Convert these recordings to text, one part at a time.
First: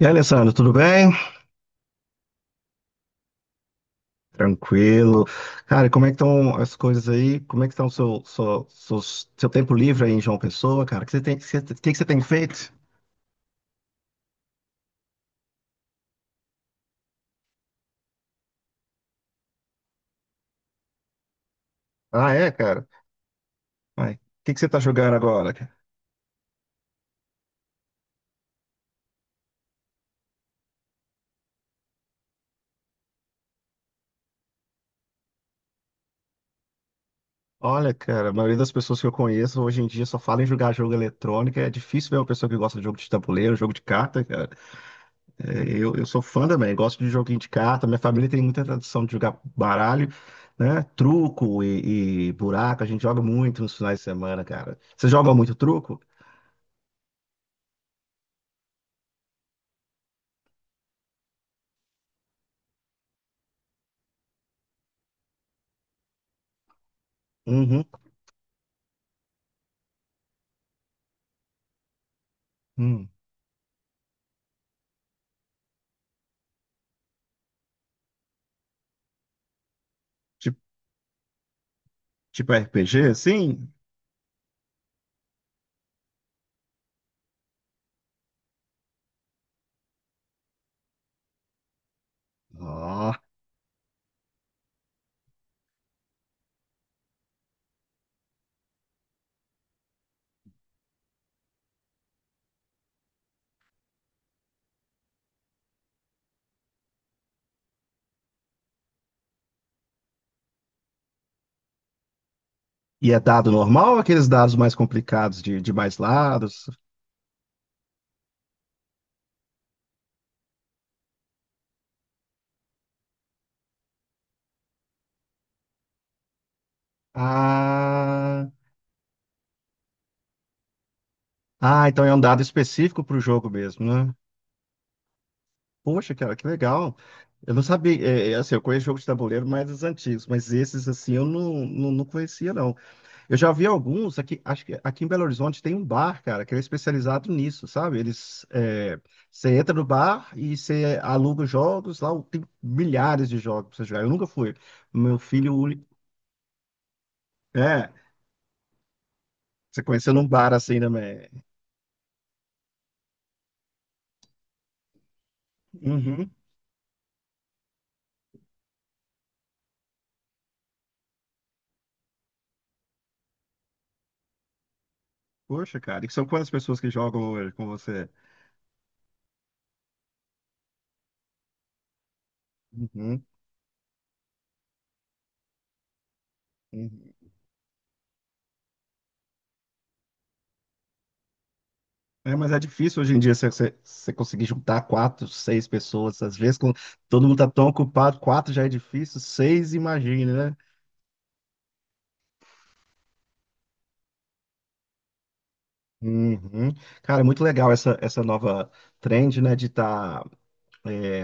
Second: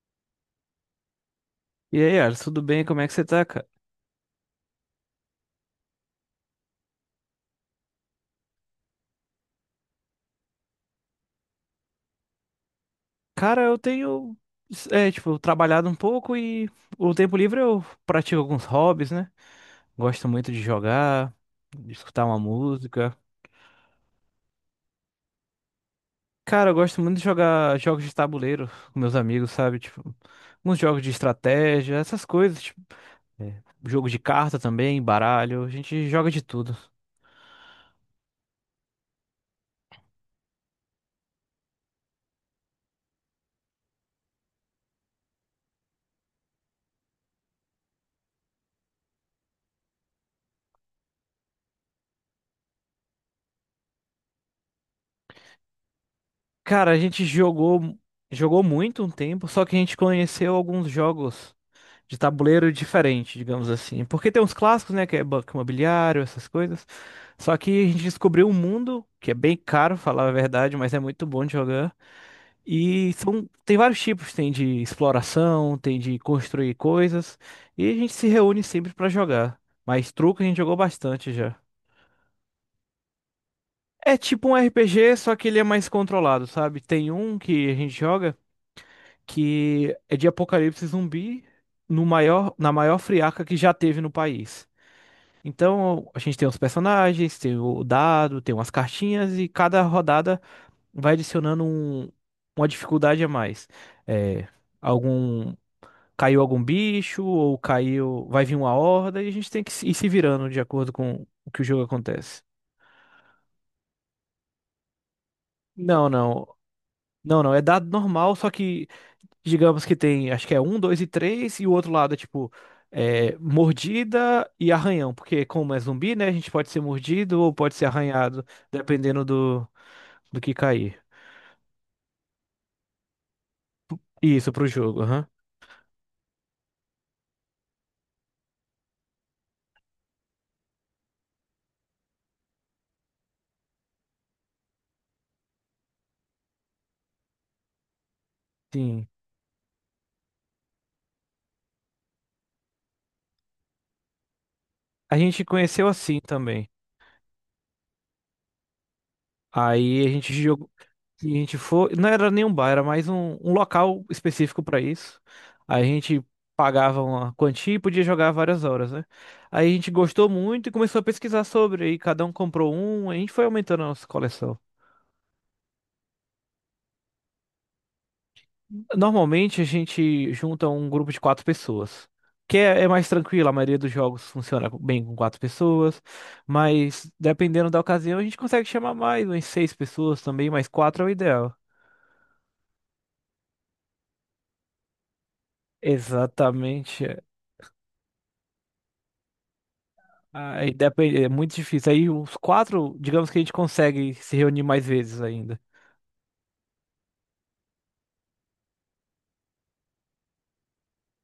E aí, Alessandro, tudo bem? E aí, Ars, tudo bem? Como é que você tá, cara? Tranquilo. Cara, como é que estão as coisas aí? Como é que está o seu tempo livre aí em João Pessoa, cara? O que você tem, que você tem feito? Cara, eu tenho, tipo, trabalhado um pouco e o tempo livre eu pratico alguns hobbies, né? Gosto muito de jogar, de escutar Ah, uma é, cara? música. O que que você tá jogando agora, cara? Cara, eu gosto muito de jogar jogos de tabuleiro com meus amigos, sabe? Tipo, uns jogos de estratégia, essas coisas, tipo, jogo de carta também, baralho, a gente joga de tudo. Olha, cara, a maioria das pessoas que eu conheço hoje em dia só fala em jogar jogo eletrônico. É difícil ver uma pessoa que gosta de jogo de tabuleiro, jogo de carta, cara. Eu sou fã também, gosto de joguinho de carta. Minha família tem muita tradição de jogar baralho, né? Truco e buraco, a gente joga muito nos finais de semana, cara. Você joga muito truco? Cara, a gente jogou muito um tempo, só que a gente conheceu alguns jogos de tabuleiro diferente, digamos assim. Porque tem uns clássicos, né, que é Banco Imobiliário, essas coisas. Só que Uhum. a gente descobriu um mundo que é bem caro, falar a verdade, mas é muito bom de jogar. Hum. Tem vários tipos, tem de exploração, tem de construir coisas, e a gente se reúne sempre pra jogar. Mas truco a gente Tipo, jogou bastante já. tipo RPG, assim? É tipo um RPG, só que ele é mais controlado, sabe? Tem um que a gente joga que é de apocalipse zumbi no maior, na maior Ó. friaca que já teve no país. Então, a gente tem os personagens, tem o dado, tem umas cartinhas e cada rodada vai adicionando uma dificuldade a mais. É, algum caiu algum bicho ou caiu, vai vir uma horda e a gente tem que ir se virando de acordo com o que o jogo acontece. E é dado normal ou aqueles dados mais complicados de mais Não, não. lados? Não, não, é dado normal, só que digamos que tem, acho que é um, dois e três, e o outro lado é tipo, mordida e arranhão, porque como é zumbi, né, a gente pode ser mordido ou pode ser arranhado. Ah, Dependendo do que cair. ah, então é um dado específico para o jogo mesmo, né? Isso, pro jogo, aham. Poxa, cara, que legal. Eu não sabia, é, é, assim, eu conheço jogos de tabuleiro mais os antigos, mas esses, assim, eu não conhecia, não. Eu já vi alguns, aqui, acho que aqui em Belo Horizonte tem um bar, cara, que ele é especializado nisso, sabe? Eles, é, Sim. você entra no bar e você aluga os jogos, lá tem milhares de jogos pra você jogar. Eu nunca fui. A Meu gente filho, único- conheceu assim também. é, você Aí a conheceu num gente bar jogou. assim A também. gente foi. Não era nem um bar, era mais um local específico pra isso. Aí a gente Uhum. pagava uma quantia e podia jogar várias horas, né? Aí a gente gostou muito e começou a pesquisar sobre. Aí cada um comprou um, a gente foi aumentando a nossa coleção. Poxa, cara, e são quantas pessoas que jogam hoje com você? Normalmente a gente junta um grupo de quatro pessoas. Que é mais Uhum. tranquilo, a maioria dos jogos funciona bem com quatro pessoas, mas Uhum. dependendo da ocasião a gente consegue chamar mais, umas seis pessoas também, mas quatro é o ideal. É, mas é difícil hoje em dia você conseguir juntar quatro, seis pessoas. Às vezes, quando Exatamente. todo mundo tá tão ocupado, quatro já é difícil, seis, imagine, né? Aí depende, é muito difícil. Aí os quatro, digamos que a gente consegue se reunir mais vezes ainda. Uhum. Cara, é muito legal essa nova trend, né, de estar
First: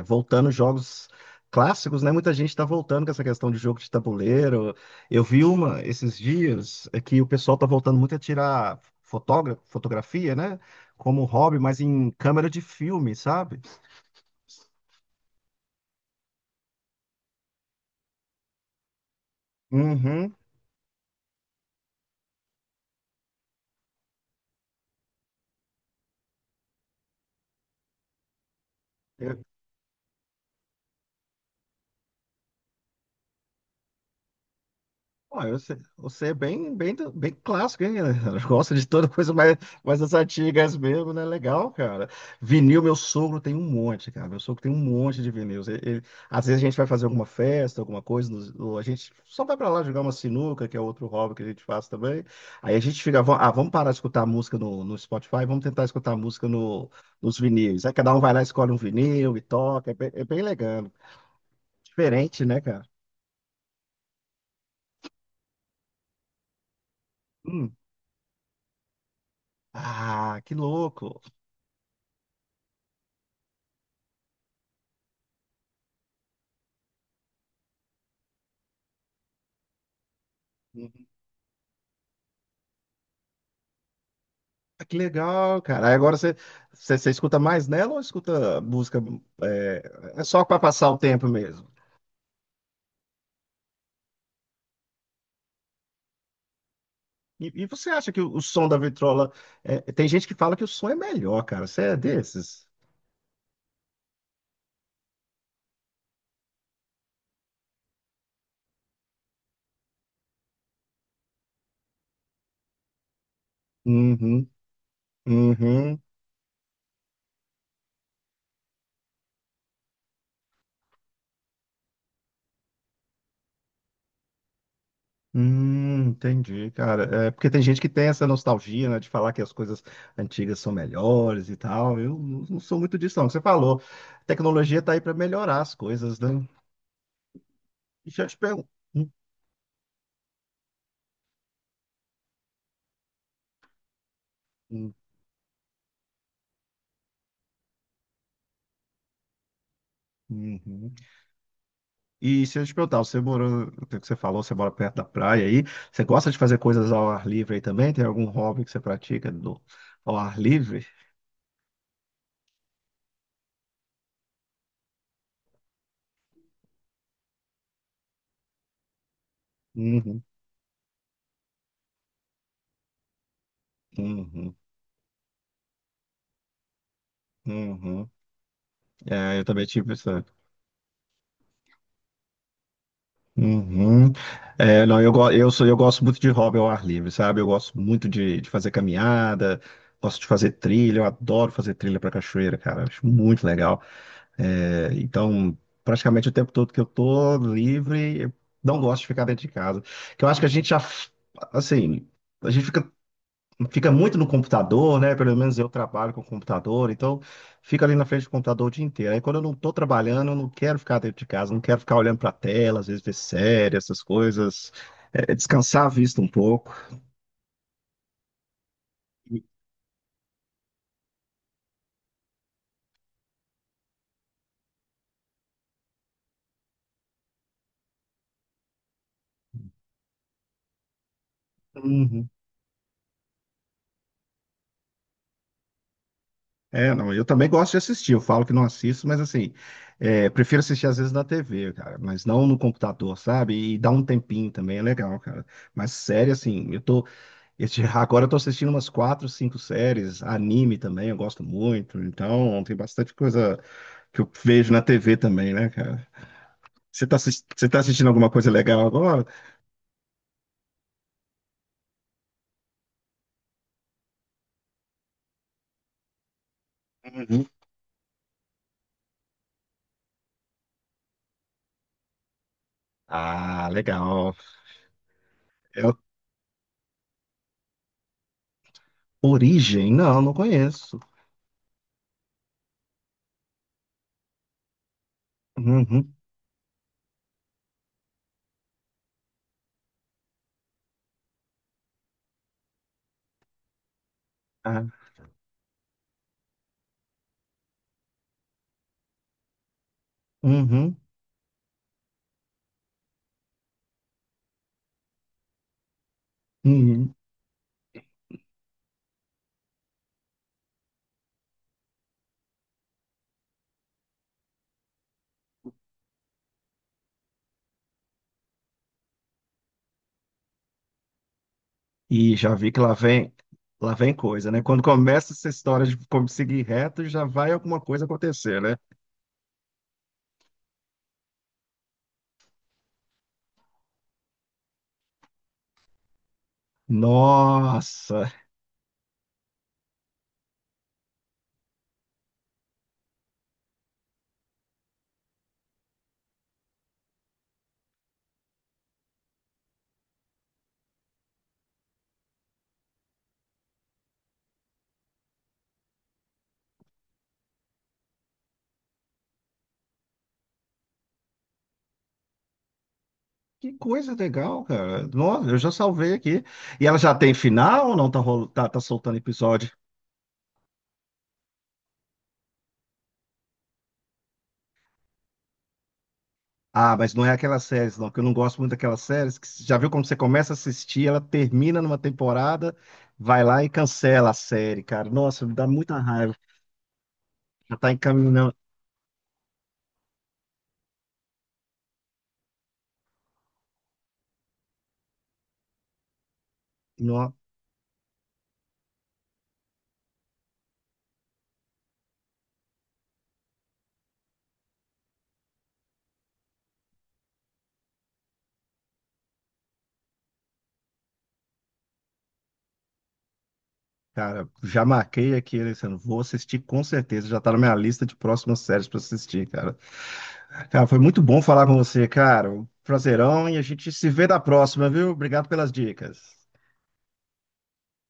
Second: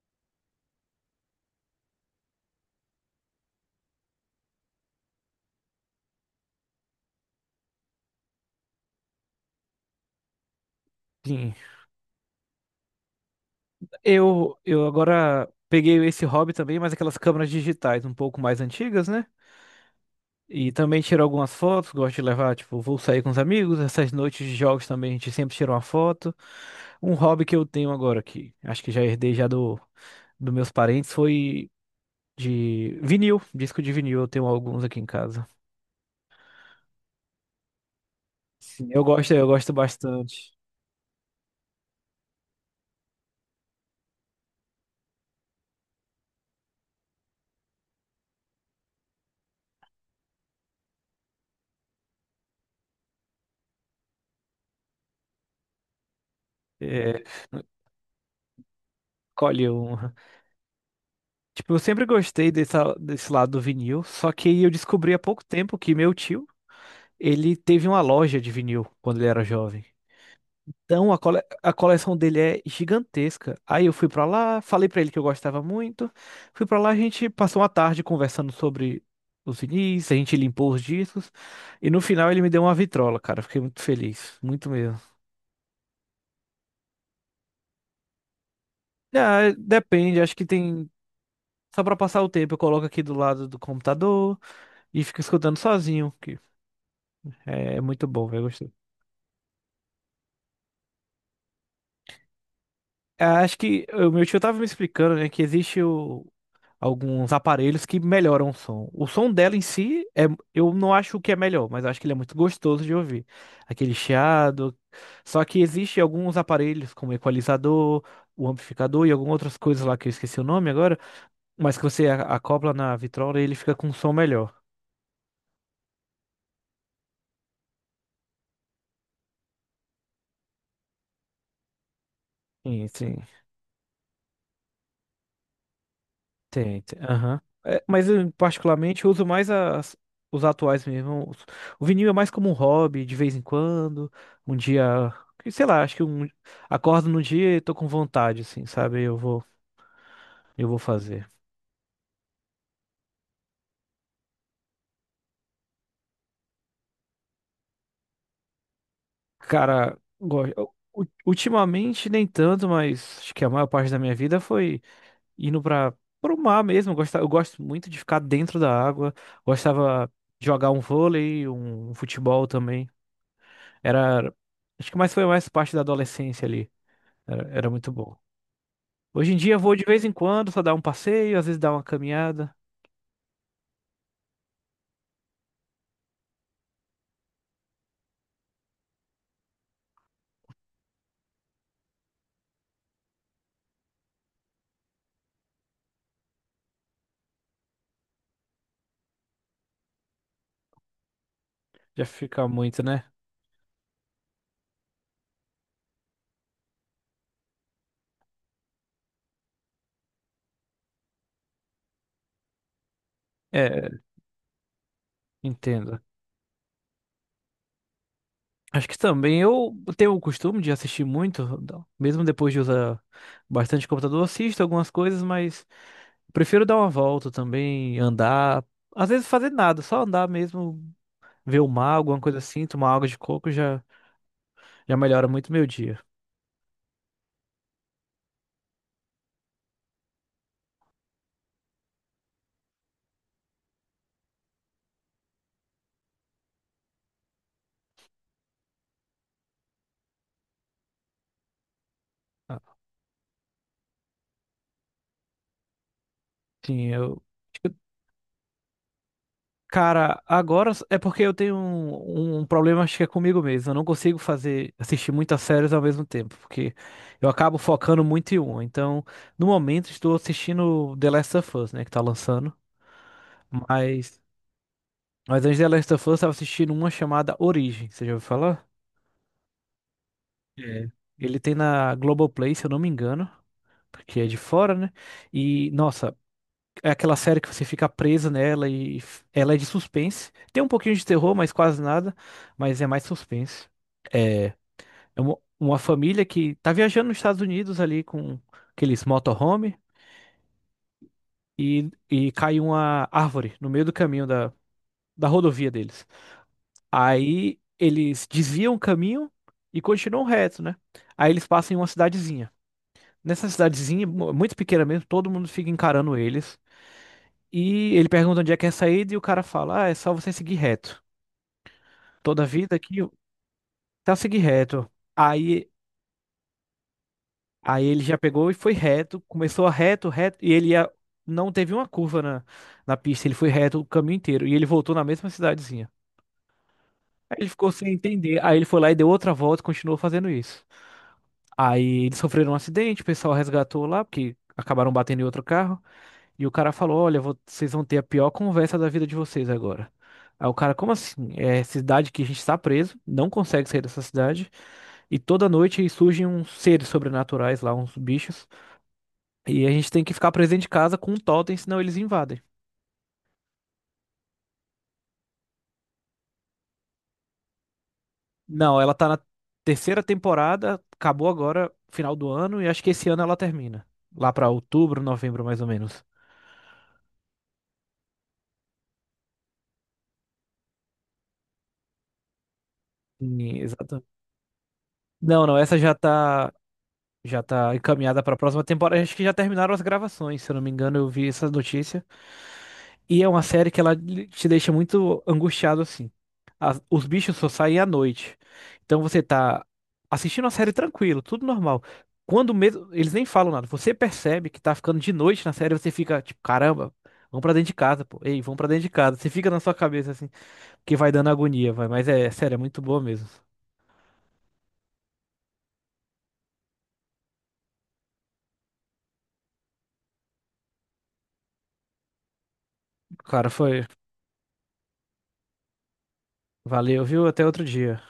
voltando jogos clássicos, né? Muita gente está voltando com essa questão de jogo de tabuleiro. Eu vi uma esses dias é que o pessoal tá voltando muito a tirar fotógra fotografia, né? Como Sim. hobby, mas em câmera de filme, sabe? Eu agora peguei esse hobby também, mas aquelas câmeras digitais um pouco mais antigas, né? Uhum. E também tiro algumas fotos, gosto de levar, tipo, vou sair com os amigos, essas noites de jogos também a gente sempre tira uma foto. Um hobby que eu tenho agora, que acho que já herdei já dos meus parentes, foi de vinil, disco de vinil, eu tenho alguns aqui em Pô, casa. eu você é bem clássico, hein? Gosta de Sim, toda coisa eu mais, gosto mais das bastante. antigas mesmo, né? Legal, cara. Vinil, meu sogro tem um monte, cara. Meu sogro tem um monte de vinis. Às vezes a gente vai fazer alguma festa, alguma coisa, ou a gente só vai pra lá jogar uma sinuca, que é outro hobby que a gente faz também. Aí a gente fica, ah, vamos parar de escutar música no, no Spotify, vamos tentar escutar música no, É, nos vinis." Aí cada um vai lá, escolhe um vinil e colhe toca. Um. É bem legal. Tipo, eu sempre Diferente, gostei né, cara? Desse lado do vinil, só que eu descobri há pouco tempo que meu tio, ele Hum. teve uma loja de vinil quando ele era jovem. Ah, que Então, louco. A coleção dele é gigantesca. Aí eu fui pra lá, falei pra ele que eu gostava muito. Fui pra lá, a gente passou uma tarde conversando sobre os vinis, a gente limpou os discos. E no final ele me deu uma vitrola, cara. Fiquei muito feliz, muito Ah, que mesmo. legal, cara. Aí agora você escuta mais nela ou escuta música Ah, é, depende, é acho só que para passar tem. o tempo mesmo? Só pra passar o tempo, eu coloco aqui do lado do computador e fico escutando sozinho, que E é você muito acha que bom, o velho. som da vitrola. É, tem gente que fala que o som é melhor, cara. Você é desses? Ah, acho que o meu tio tava me explicando, né, que existe alguns aparelhos que melhoram o som. O som dela em si, eu não acho que é melhor, mas acho que ele é muito gostoso de ouvir. Aquele Uhum, chiado. Só que uhum. existe alguns aparelhos, como equalizador, o amplificador e algumas outras coisas lá que eu esqueci o nome agora, mas que você acopla na vitrola e ele fica com um som melhor. Entendi, cara. É, porque tem gente que tem essa nostalgia, né, de falar que as coisas antigas são melhores e tal. Eu não sou Sim, muito disso, sim. não. Você falou, a tecnologia tá aí para melhorar as coisas, né? Tem, tem, aham. É, mas Deixa eu eu, te perguntar. particularmente, uso mais os atuais mesmo. O vinil é mais como um hobby, de vez em quando. Um dia, que, sei lá, acho que acordo num dia e tô com vontade, assim, sabe? Eu vou fazer. E se eu te perguntar, você morou, o que você falou, você mora perto da praia aí, você gosta de fazer coisas ao ar livre aí também? Tem algum hobby que você pratica do, Cara, ao ar livre? Ultimamente nem tanto, mas acho que a maior parte da minha vida foi indo para o mar mesmo. Eu gosto muito de ficar dentro da água. Gostava Uhum, de jogar um vôlei, um futebol também. Era. uhum, Acho que mais foi mais parte da adolescência ali. Era muito uhum. bom. Hoje em É, eu dia eu também vou de tive vez isso. em quando, só dar um passeio, às vezes dar uma caminhada. Uhum. É, não, eu, go- eu, sou, eu gosto muito de hobby ao ar livre, sabe? Eu gosto muito de fazer caminhada, gosto de fazer trilha, eu adoro fazer trilha para cachoeira, cara, acho muito legal. É, então, praticamente o tempo todo que eu tô livre, eu não gosto de ficar dentro de casa. Que eu acho que a Já assim, fica a muito, né? fica muito no computador, né? Pelo menos eu trabalho com computador, então fica ali na frente do computador o dia inteiro. Aí quando eu não tô trabalhando, eu não quero ficar dentro de casa, não quero ficar olhando pra tela, às vezes ver série, É, essas coisas, é, descansar a entendo. vista um pouco. Acho que também eu tenho o costume de assistir muito, mesmo depois de usar bastante computador, eu assisto algumas coisas, mas prefiro dar uma volta também, andar, às vezes fazer nada, só andar mesmo, ver o mar, alguma Uhum. coisa assim, tomar água de coco já já melhora muito meu dia. É, não, eu também gosto de assistir. Eu falo que não assisto, mas assim, é, prefiro assistir às vezes na TV, cara, mas não no computador, sabe? E dá um tempinho também, é legal, cara. Mas série, assim, agora eu tô assistindo umas quatro, cinco séries, anime também, eu gosto muito. Então, Ah, tem bastante coisa que eu vejo na TV também, né, cara? sim, Você eu você tá assistindo alguma coisa legal agora? cara, agora é porque eu tenho um problema, acho que é comigo mesmo. Eu não consigo assistir muitas séries ao mesmo tempo, porque eu Uhum. acabo focando muito em uma. Então, no momento, estou assistindo The Last of Us, né, que tá lançando. Ah, Mas, legal. mas antes de The É Last of Us, eu estava assistindo uma chamada Origem. Você já ouviu falar? Origem? Não, não É. conheço. Ele tem na Globoplay, se eu não me engano, porque é de fora, né? E, Uhum. nossa, é aquela série que você fica preso nela e ela é de suspense. Tem um pouquinho de terror, mas quase nada. Mas é mais suspense. É, Ah, é uma família que tá viajando nos Estados Unidos ali com aqueles motorhome uhum. e, cai uma árvore no meio do caminho da rodovia deles. Uhum. Aí eles desviam o caminho e continuam reto, né? Aí eles passam em uma cidadezinha. Nessa cidadezinha, muito pequena mesmo, todo mundo fica encarando eles. E ele pergunta onde é que é a saída e o cara fala: "Ah, é só você seguir reto. E Toda a já vi vida que aqui, lá vem tá seguir coisa, né? Quando reto." começa essa Aí, história de como seguir reto, já vai alguma aí ele coisa já pegou e acontecer, foi né? reto, começou a reto, reto, e ele ia, não teve uma curva na pista, ele foi reto o caminho inteiro. E ele voltou na mesma cidadezinha. Aí ele ficou sem Nossa, entender. Aí ele foi lá e deu outra volta e continuou fazendo isso. Aí eles sofreram um acidente, o pessoal resgatou lá, porque acabaram batendo em outro carro. E o cara falou: "Olha, vocês vão ter a pior conversa da vida de vocês agora." Aí o cara, como assim? É cidade que a gente está preso, não consegue sair dessa cidade. E toda noite surgem uns seres sobrenaturais lá, uns bichos. E a gente tem que ficar presente em casa com um totem, senão eles invadem. que coisa legal, cara. Nossa, eu já salvei aqui. E ela já tem final ou não tá, tá Não, ela tá soltando na episódio? terceira temporada, acabou agora, final do ano, e acho que esse ano ela termina. Lá pra outubro, novembro, mais ou menos. Ah, mas não é aquelas séries, não, que eu não gosto muito daquelas séries que já viu como você começa a assistir, ela termina numa temporada, vai Sim, lá e exato. cancela a série, cara. Nossa, Não, me não, dá essa já muita raiva. tá. Já tá Já tá encaminhada pra encaminhando. próxima temporada. Acho que já terminaram as gravações, se eu não me engano, eu vi essa notícia. E é uma série que ela te deixa muito angustiado assim. Os bichos só saem à noite. Então você tá assistindo a série tranquilo, tudo normal. Quando mesmo, eles nem falam nada. Você percebe que tá ficando de noite na série, você fica tipo, caramba, vamos pra dentro de casa, pô. Ei, vamos pra dentro de casa. Você fica na sua cabeça assim, porque vai dando agonia, vai. Mas é sério, é muito boa mesmo. Cara, já marquei aqui, Alessandro. Vou assistir com certeza. Já tá na minha lista de próximas séries pra assistir, cara. Cara, foi muito bom falar com você, cara. Um Prazerão Cara, e a foi. gente se vê na próxima, viu? Obrigado pelas dicas. Valeu, viu? Até outro dia.